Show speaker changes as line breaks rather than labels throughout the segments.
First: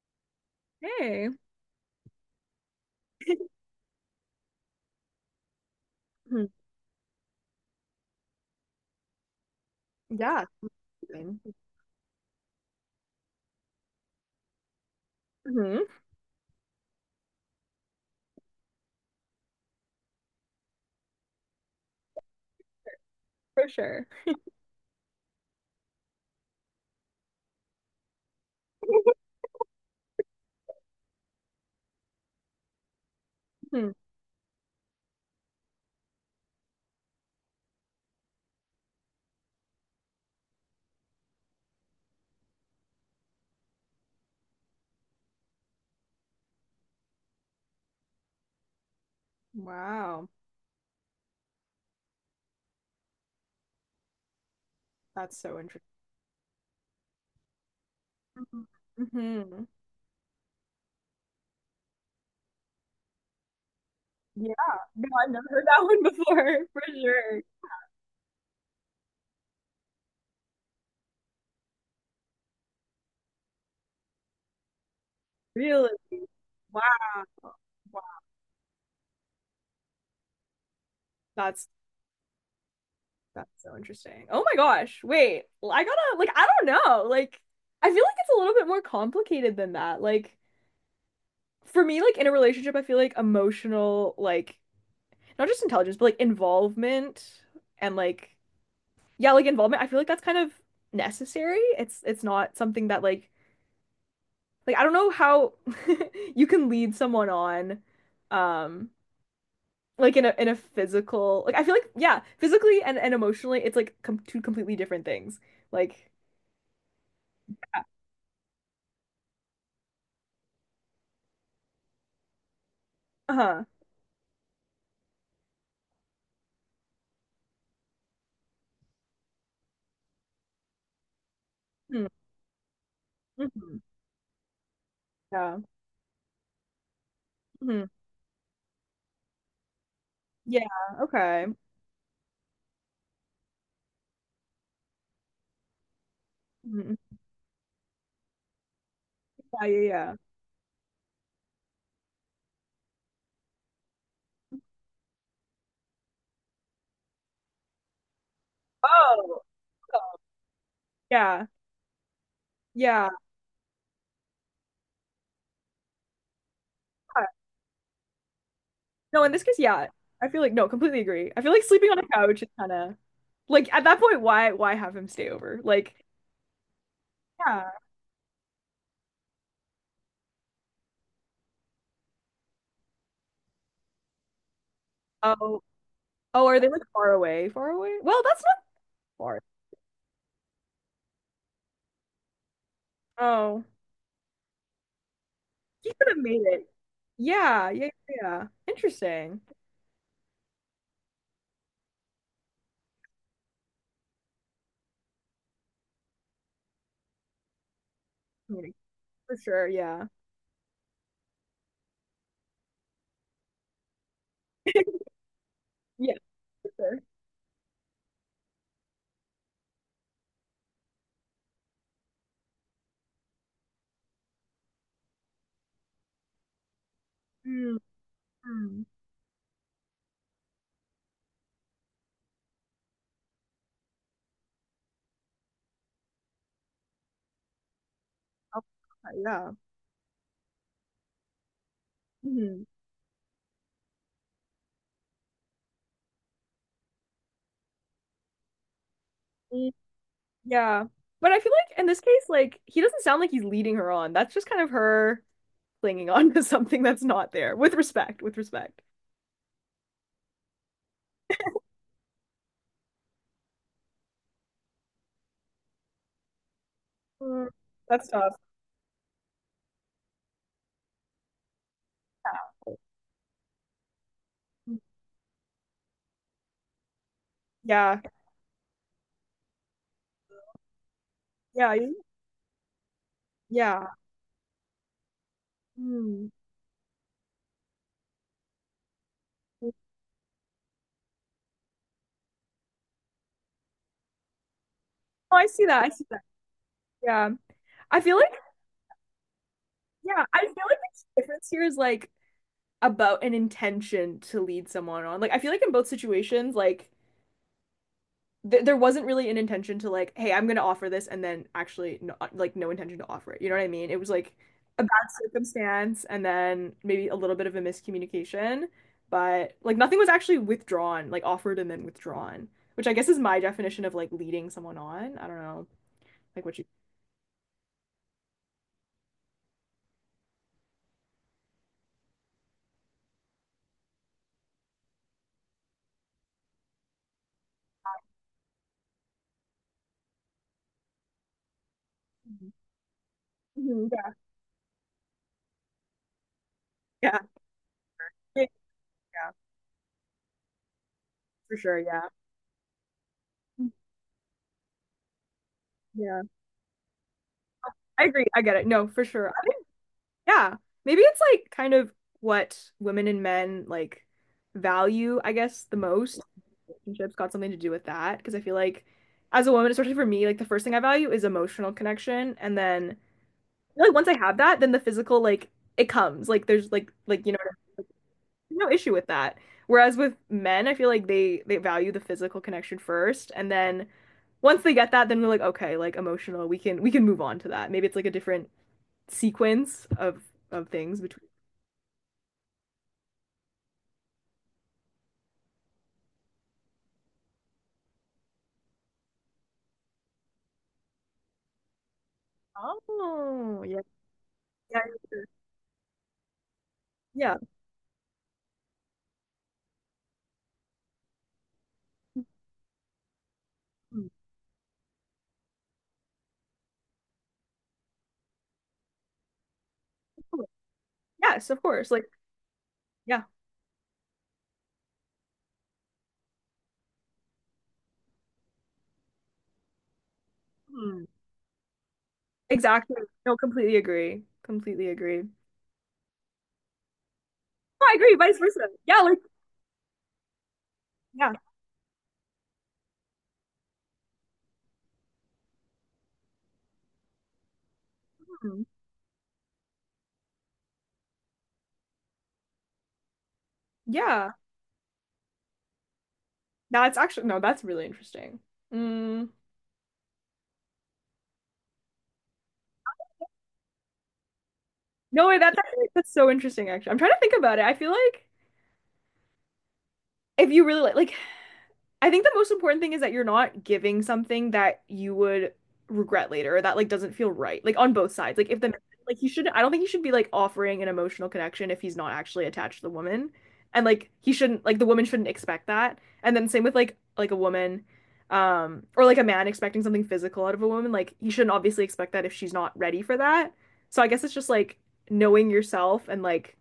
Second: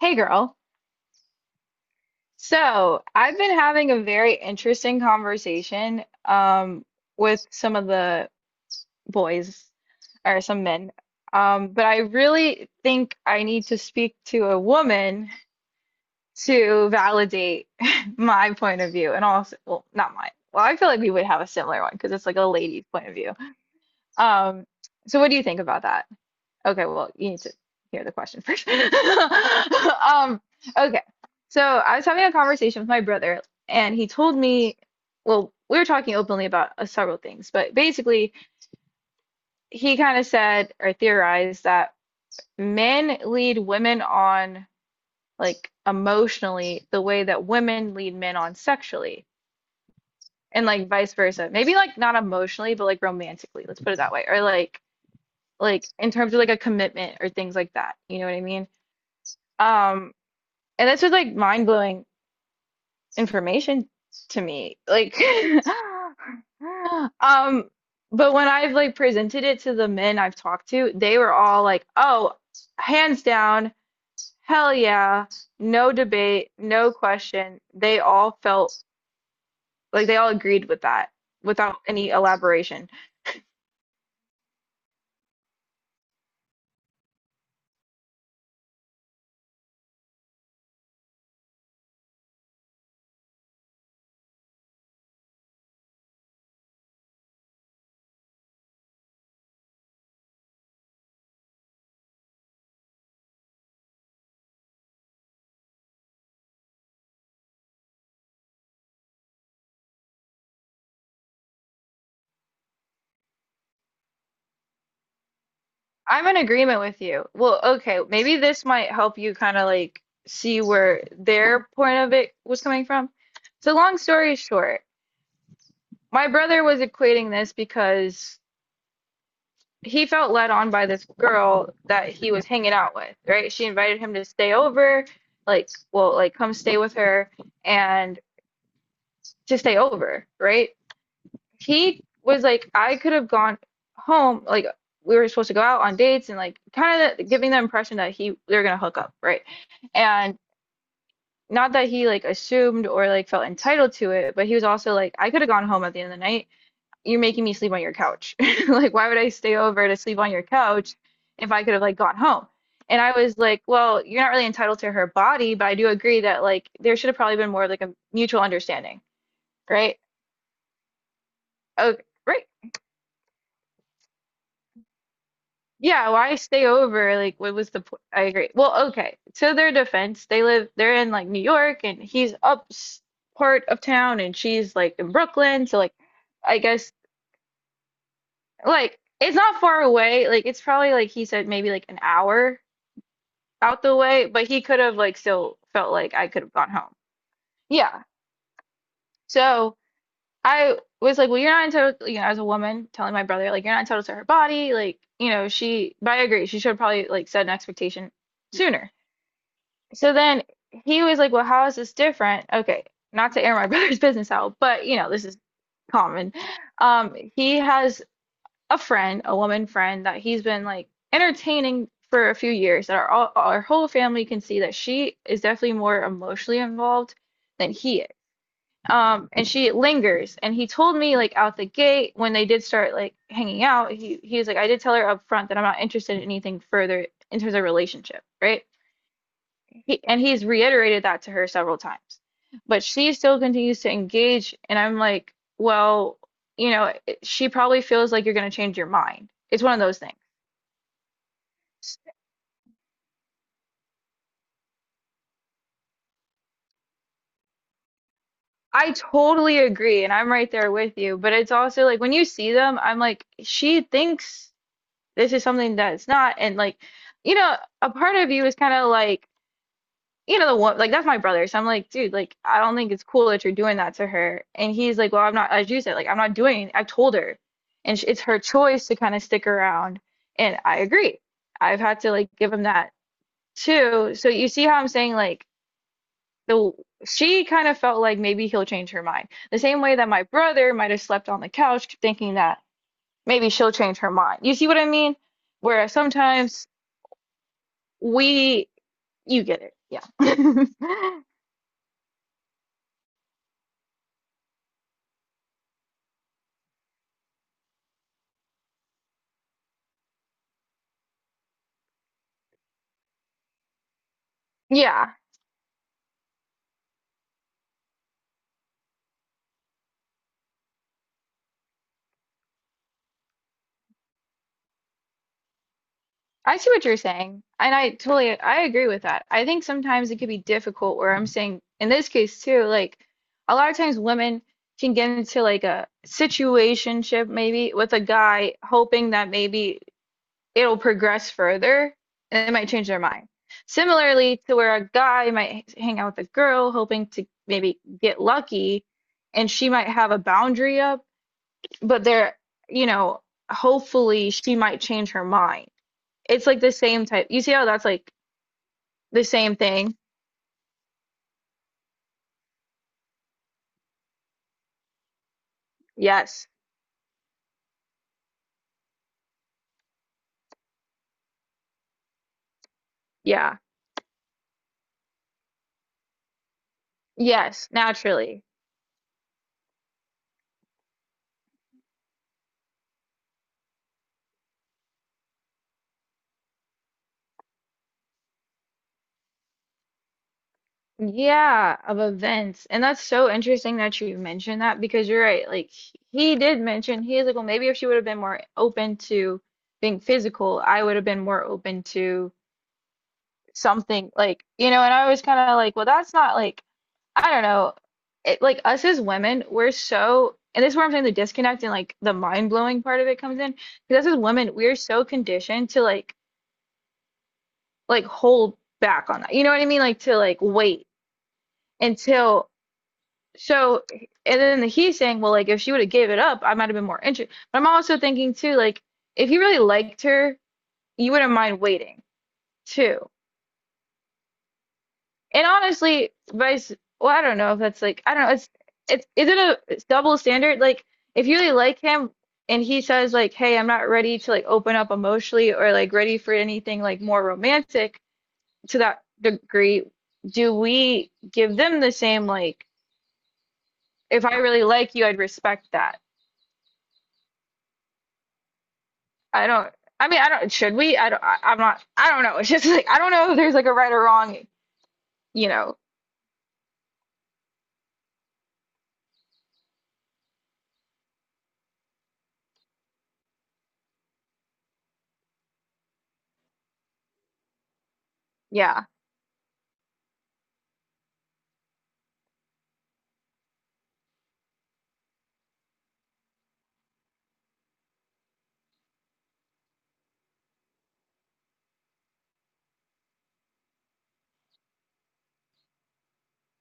Hey girl.
Hey.
So, I've been having a very interesting conversation
Mhm.
with some of the boys or
Yeah.
some men.
Same.
But I really think I need to speak to a woman
Hmm.
to validate my point of view and also, well, not mine. Well, I feel like we would have a similar one because it's like a lady's point of view.
For sure.
Um, so what do you think about that? Okay, well, you need to hear the question first. Um, okay. So I was having a conversation with my brother,
Hmm.
and he told me, well, we were talking openly about several things, but basically, he kind of said or theorized that men lead women on like emotionally the way that women lead men on sexually,
Wow.
and like vice versa. Maybe like not emotionally, but like romantically, let's put it that way, or like
That's so interesting.
in terms of like a commitment or things like that. You know what I mean?
Mm-hmm.
Um, And that's just like mind-blowing information to
Yeah.
me.
No,
Like,
I've never heard that one before. For sure.
um, but when I've like presented it to the men I've talked to, they were all like, "Oh, hands down, hell yeah,
Really?
no debate,
Wow.
no question." They
Wow.
all felt like they all agreed with that
That's
without any elaboration.
that's so interesting. Oh my gosh. Wait. I gotta, like, I don't know. Like, I feel like it's a little bit more complicated than that. Like, for me, like in a relationship, I feel like emotional, like not just intelligence, but like involvement and like, yeah, like involvement, I feel like that's kind of necessary. It's not something that like I don't know how you can lead someone on um like in a physical, like I feel like, yeah, physically and emotionally it's like com two completely different things. Like,
I'm in agreement with you. Well,
yeah,
okay, maybe this might help you kind of like see where their point of it was coming from.
uh-huh.
So long story short, my brother was equating this because he felt led on by this girl
Mm,
that he was hanging out with, right? She
mhm,
invited him to stay over,
yeah.
like, well, like come stay with her
Mhm.
and to stay over,
Yeah,
right?
okay.
He was like, I could have gone home, like we were supposed to go out on dates and like
Mhm.
kind of giving the impression that he they're gonna hook up, right?
Yeah, yeah, yeah.
And not that he like assumed or like felt entitled to it, but he was also like, I could have gone home at the end of the night you're making me sleep on your couch. Like, why would I
Oh,
stay over to sleep on your couch
yeah.
if I could have like gone home? And
Yeah.
I was like, well, you're not really entitled to her body, but I do agree that like there should have probably been more of like a mutual understanding,
No, in this case, yeah.
right?
I feel like no, completely agree. I feel like sleeping on
Okay,
a couch
right.
is kind of, like, at that point, why have him stay over? Like,
Yeah, why stay over? Like, what
yeah.
was the point? I agree. Well, okay. To their defense, they live, they're in like New York and he's up s- part of town and she's like in
Oh,
Brooklyn. So like,
oh,
I
are they, like,
guess
far away? Far away? Well, that's not
like it's
far.
not far away. Like, it's probably like he said maybe like an hour
Oh,
out the way, but he could have like still
he
felt
could
like
have
I
made
could have
it.
gone home.
Yeah, yeah,
Yeah.
yeah. Interesting.
So I was like, well, you're not entitled, you know, as a woman telling my brother, like, you're not entitled to her body. Like, you know, she, but I agree, she should have probably like set an expectation
Community.
sooner.
For sure. Yeah.
So then he was like, well, how is this different? Okay. Not to air my brother's business out, but you know, this is
Yeah.
common.
For sure.
He has a friend, a woman friend that he's been like entertaining for a few years that our whole family can see that she is definitely more emotionally involved than
Mm,
he is.
mm.
And she lingers. And he told me like out the gate when they did start like hanging out, he was like, I did tell her up front that I'm not interested in anything further in terms of relationship,
Oh,
right?
yeah.
And he's reiterated that to her several times.
Mhm.
But she still continues to engage, and I'm like, well, you know, she probably feels like you're going to change your mind. It's
Mm.
one of those things.
Yeah. But I feel like in this case, like he doesn't sound like he's leading her on. That's just kind of her clinging on to something that's not there, with respect, with respect.
I totally agree, and I'm right there with you. But it's also like when you see them, I'm like, she thinks this is something that it's not. And like, you
Mm,
know, a
that's
part of
tough.
you is kind of like, you know the one like that's my brother, so I'm like, dude, like I don't think it's cool that you're doing that to her. And he's like, well I'm not, as you said, like I'm not doing, I've told her, and
Yeah.
sh it's her choice to kind of stick around, and I agree.
Yeah.
I've had to like give him that
Yeah.
too. So you see how I'm saying like
Mm.
the she kind of felt like maybe he'll change her mind the same way that my brother might have slept on the couch thinking that maybe she'll change her mind. You see what I mean?
Oh, I see that. I
Whereas
see that.
sometimes
Yeah. I feel like,
we you get it, yeah.
yeah, I feel like the difference here is, like, about an intention to lead someone on. Like, I feel like in both situations, like th there wasn't really an intention to, like, hey, I'm gonna offer this, and then actually no, like no intention to offer it. You know what I mean? It was like a bad
Yeah,
circumstance, and then maybe a little bit of a miscommunication, but like nothing was actually withdrawn, like offered and then withdrawn, which I guess is my definition of like leading someone on. I don't know, like
I
what you.
see what you're saying, and I agree with that. I think sometimes it could be difficult where I'm saying in this case too, like a lot of times women can get into like a situationship maybe with a guy hoping that maybe it'll progress further and
Mhm.
it might change their mind.
Mhm. Yeah.
Similarly to where a guy might hang out with a girl hoping
Yeah.
to maybe get
Yeah.
lucky
Yeah,
and she might have a boundary up,
for sure.
but
Yeah.
they're, you know, hopefully she might change her mind.
Yeah.
It's like the same type. You see how that's
I
like
agree. I get it. No, for
the
sure.
same thing?
Yeah. Maybe it's, like, kind of what women and men, like, value, I guess, the most.
Yes.
Relationships got something to do with that. Because I feel like as a woman, especially for me, like the first thing I value is emotional connection. And then
Yeah.
I feel like once I have that, then the physical, like, it comes. Like there's like you know what
Yes.
I mean? Like,
Naturally.
no issue with that. Whereas with men, I feel like they value the physical connection first. And then once they get that, then we're like, okay, like emotional, we can move on to that. Maybe it's like a different sequence of things between.
Yeah. Of events. And that's so interesting that you mentioned that because you're right. Like he did mention, he is like, well, maybe if she would have been more open to being physical, I would have been more open to
Oh, yeah,
something like, you
yeah,
know, and I
yeah.
was kind of like, well, that's not like I
Yeah.
don't know. It, like us as women, we're so, and this is where I'm saying the disconnect and like the mind blowing part of it comes in. Because
Mm.
us as women, we're so conditioned to like hold back on that. You know what I mean? Like to like
Totally.
wait
Yes, of course. Like,
until
yeah.
so. And then the, he's saying, well, like if she would have gave it up, I might have been more interested. But I'm also thinking too, like if he really liked her,
Mm.
you wouldn't mind waiting
Exactly.
too.
No, completely agree. Completely agree. No,
And honestly, vice, well, I don't know if that's
I
like,
agree.
I don't know.
Vice versa. Yeah, like,
Is it a it's double standard? Like, if
yeah.
you really like him and he says, like, hey, I'm not ready to like open up emotionally or like ready for anything like more romantic
Mm.
to that degree, do we give them the same, like, if
Yeah.
I really like you, I'd respect that?
That's actually no, that's really interesting. Mm.
I don't, I mean, I don't, should we? I'm not, I don't know. It's just like, I don't know if there's like a right or wrong,
No way.
you
that's
know,
that's so interesting. Actually, I'm trying to think about it. I feel like if you really like, I think the most important thing is that you're not giving something that you would regret later or that, like, doesn't feel right. Like on both sides. Like if the
yeah.
like he should I don't think he should be like offering an emotional connection if he's not actually attached to the woman. And like the woman shouldn't expect that. And then same with like a woman or like a man expecting something physical out of a woman, like he shouldn't obviously expect that if she's not ready for that. So I guess it's just like knowing yourself and like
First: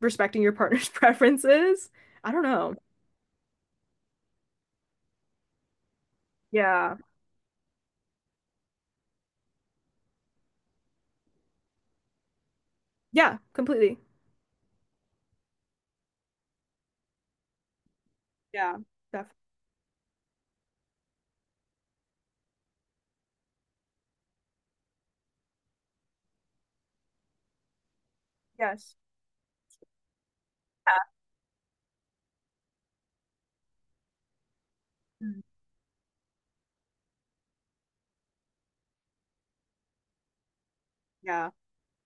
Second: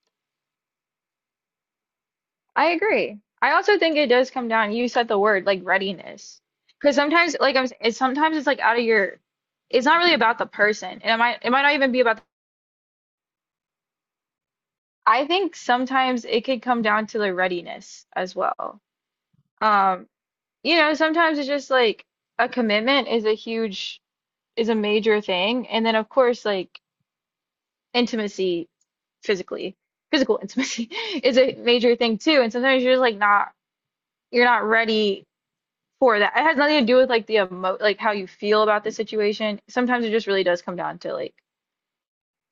respecting your partner's preferences. I don't
I
know.
agree. I also think it does come down. You said the word like readiness, because
Yeah.
sometimes, like it's sometimes it's like out of your. It's not really about the person, and it might not even be about. The,
Yeah, completely.
I think sometimes it could come down to the readiness as well.
Yeah, definitely.
Um, you know, sometimes it's just like a commitment is a huge is a major thing, and then of course like intimacy,
Yes.
physically, physical intimacy is
Yeah.
a major thing too. And sometimes you're just like not you're not ready
Mm.
for that. It has nothing to do with like the emo like how you feel about the situation. Sometimes it just really does come down to like,
Yeah.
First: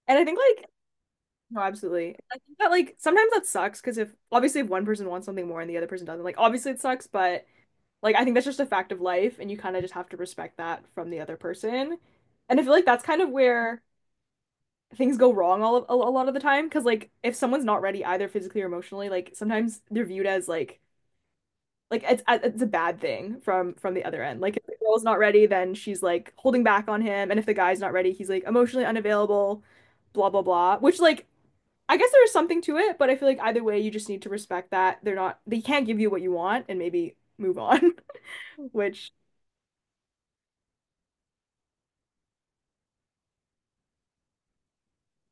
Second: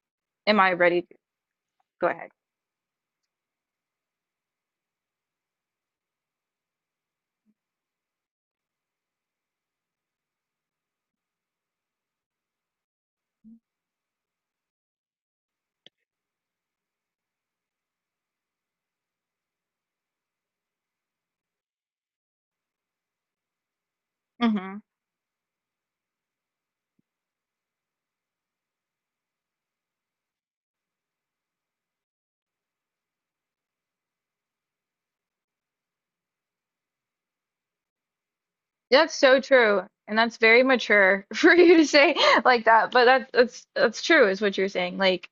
And I think,
am
like,
I ready to
no,
go
absolutely.
ahead?
I think that like sometimes that sucks because if obviously if one person wants something more and the other person doesn't, like obviously it sucks, but like I think that's just a fact of life and you kind of just have to respect that from the other person. And I feel like that's kind of where things go wrong a lot of the time because like if someone's not ready either physically or emotionally, like sometimes they're viewed as like it's a bad thing from the other end. Like if the
Hmm
girl's not ready, then she's like holding back on him, and if the guy's not ready, he's like emotionally unavailable, blah blah blah. Which like I guess there is something to it, but I feel like either way, you just need to respect that they can't give you what you want, and maybe move on. Which
That's so true. And that's very mature for you to say like that. But that's true is what you're saying. Like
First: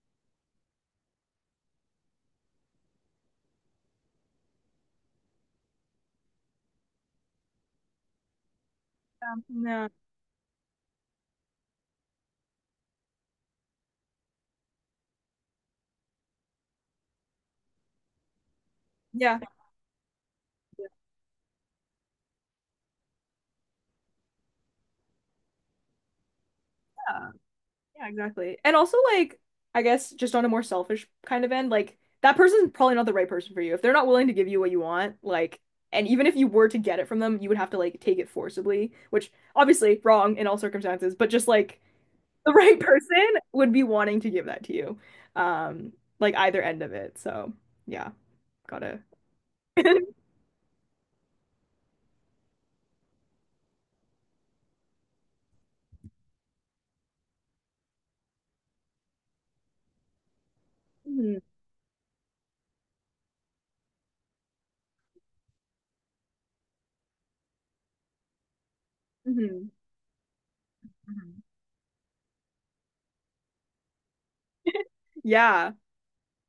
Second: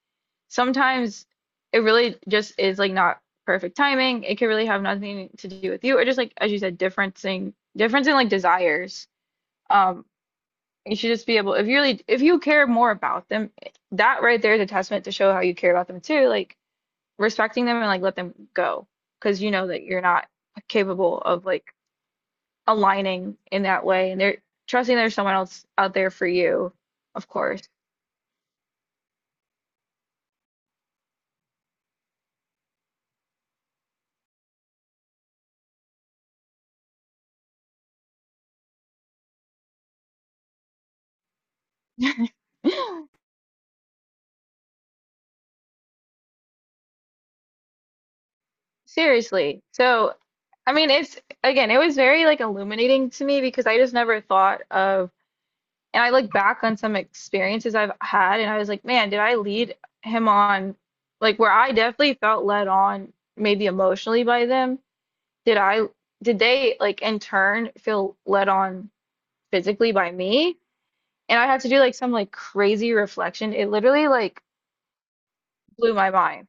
sometimes it really just is like not perfect timing. It could really have nothing to do with you or just like as you said, differencing difference in like desires.
no,
Um You should just be able, if you really, if you care more about them, that right there is a testament to show how you care about them too. Like respecting them and like let them go,
yeah.
because you know that you're not capable of like aligning in that way, and they're trusting there's someone else out there for you, of
Yeah.
course.
Yeah, exactly. And also, like, I guess just on a more selfish kind of end, like, that person's probably not the right person for you. If they're not willing to give you what you want, like, and even if you were to get it from them, you would have to, like, take it forcibly, which obviously wrong in all circumstances, but just like the right person would be wanting to give that to you. Um, like, either end of it. So, yeah, gotta.
Seriously. So, I mean, it's again, it was very like illuminating to me because I just never thought of. And I look back on some experiences I've had, and I was like, man, did I lead him on,
Hmm.
like, where I definitely felt led on, maybe emotionally by them? Did I, did they, like, in turn feel led on
Hmm.
physically by me? And I had to do like some like crazy reflection. It literally like
Yeah.
blew my mind.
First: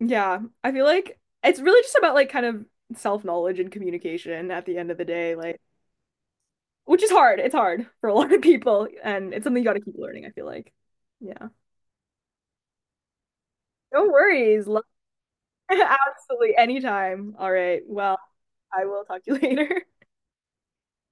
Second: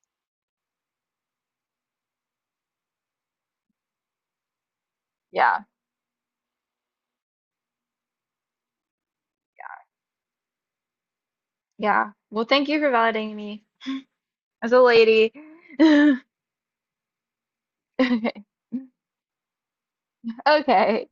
Yeah. I feel like it's really just about, like, kind of self-knowledge and communication at the end of the day. Like,
Yeah.
which is hard. It's hard for a lot of people, and it's something you got to keep learning, I feel like. Yeah.
Yeah. Well, thank you for validating me
No worries.
as a lady.
Absolutely. Anytime. All right. Well,
Okay.
I will talk to you later.
Okay.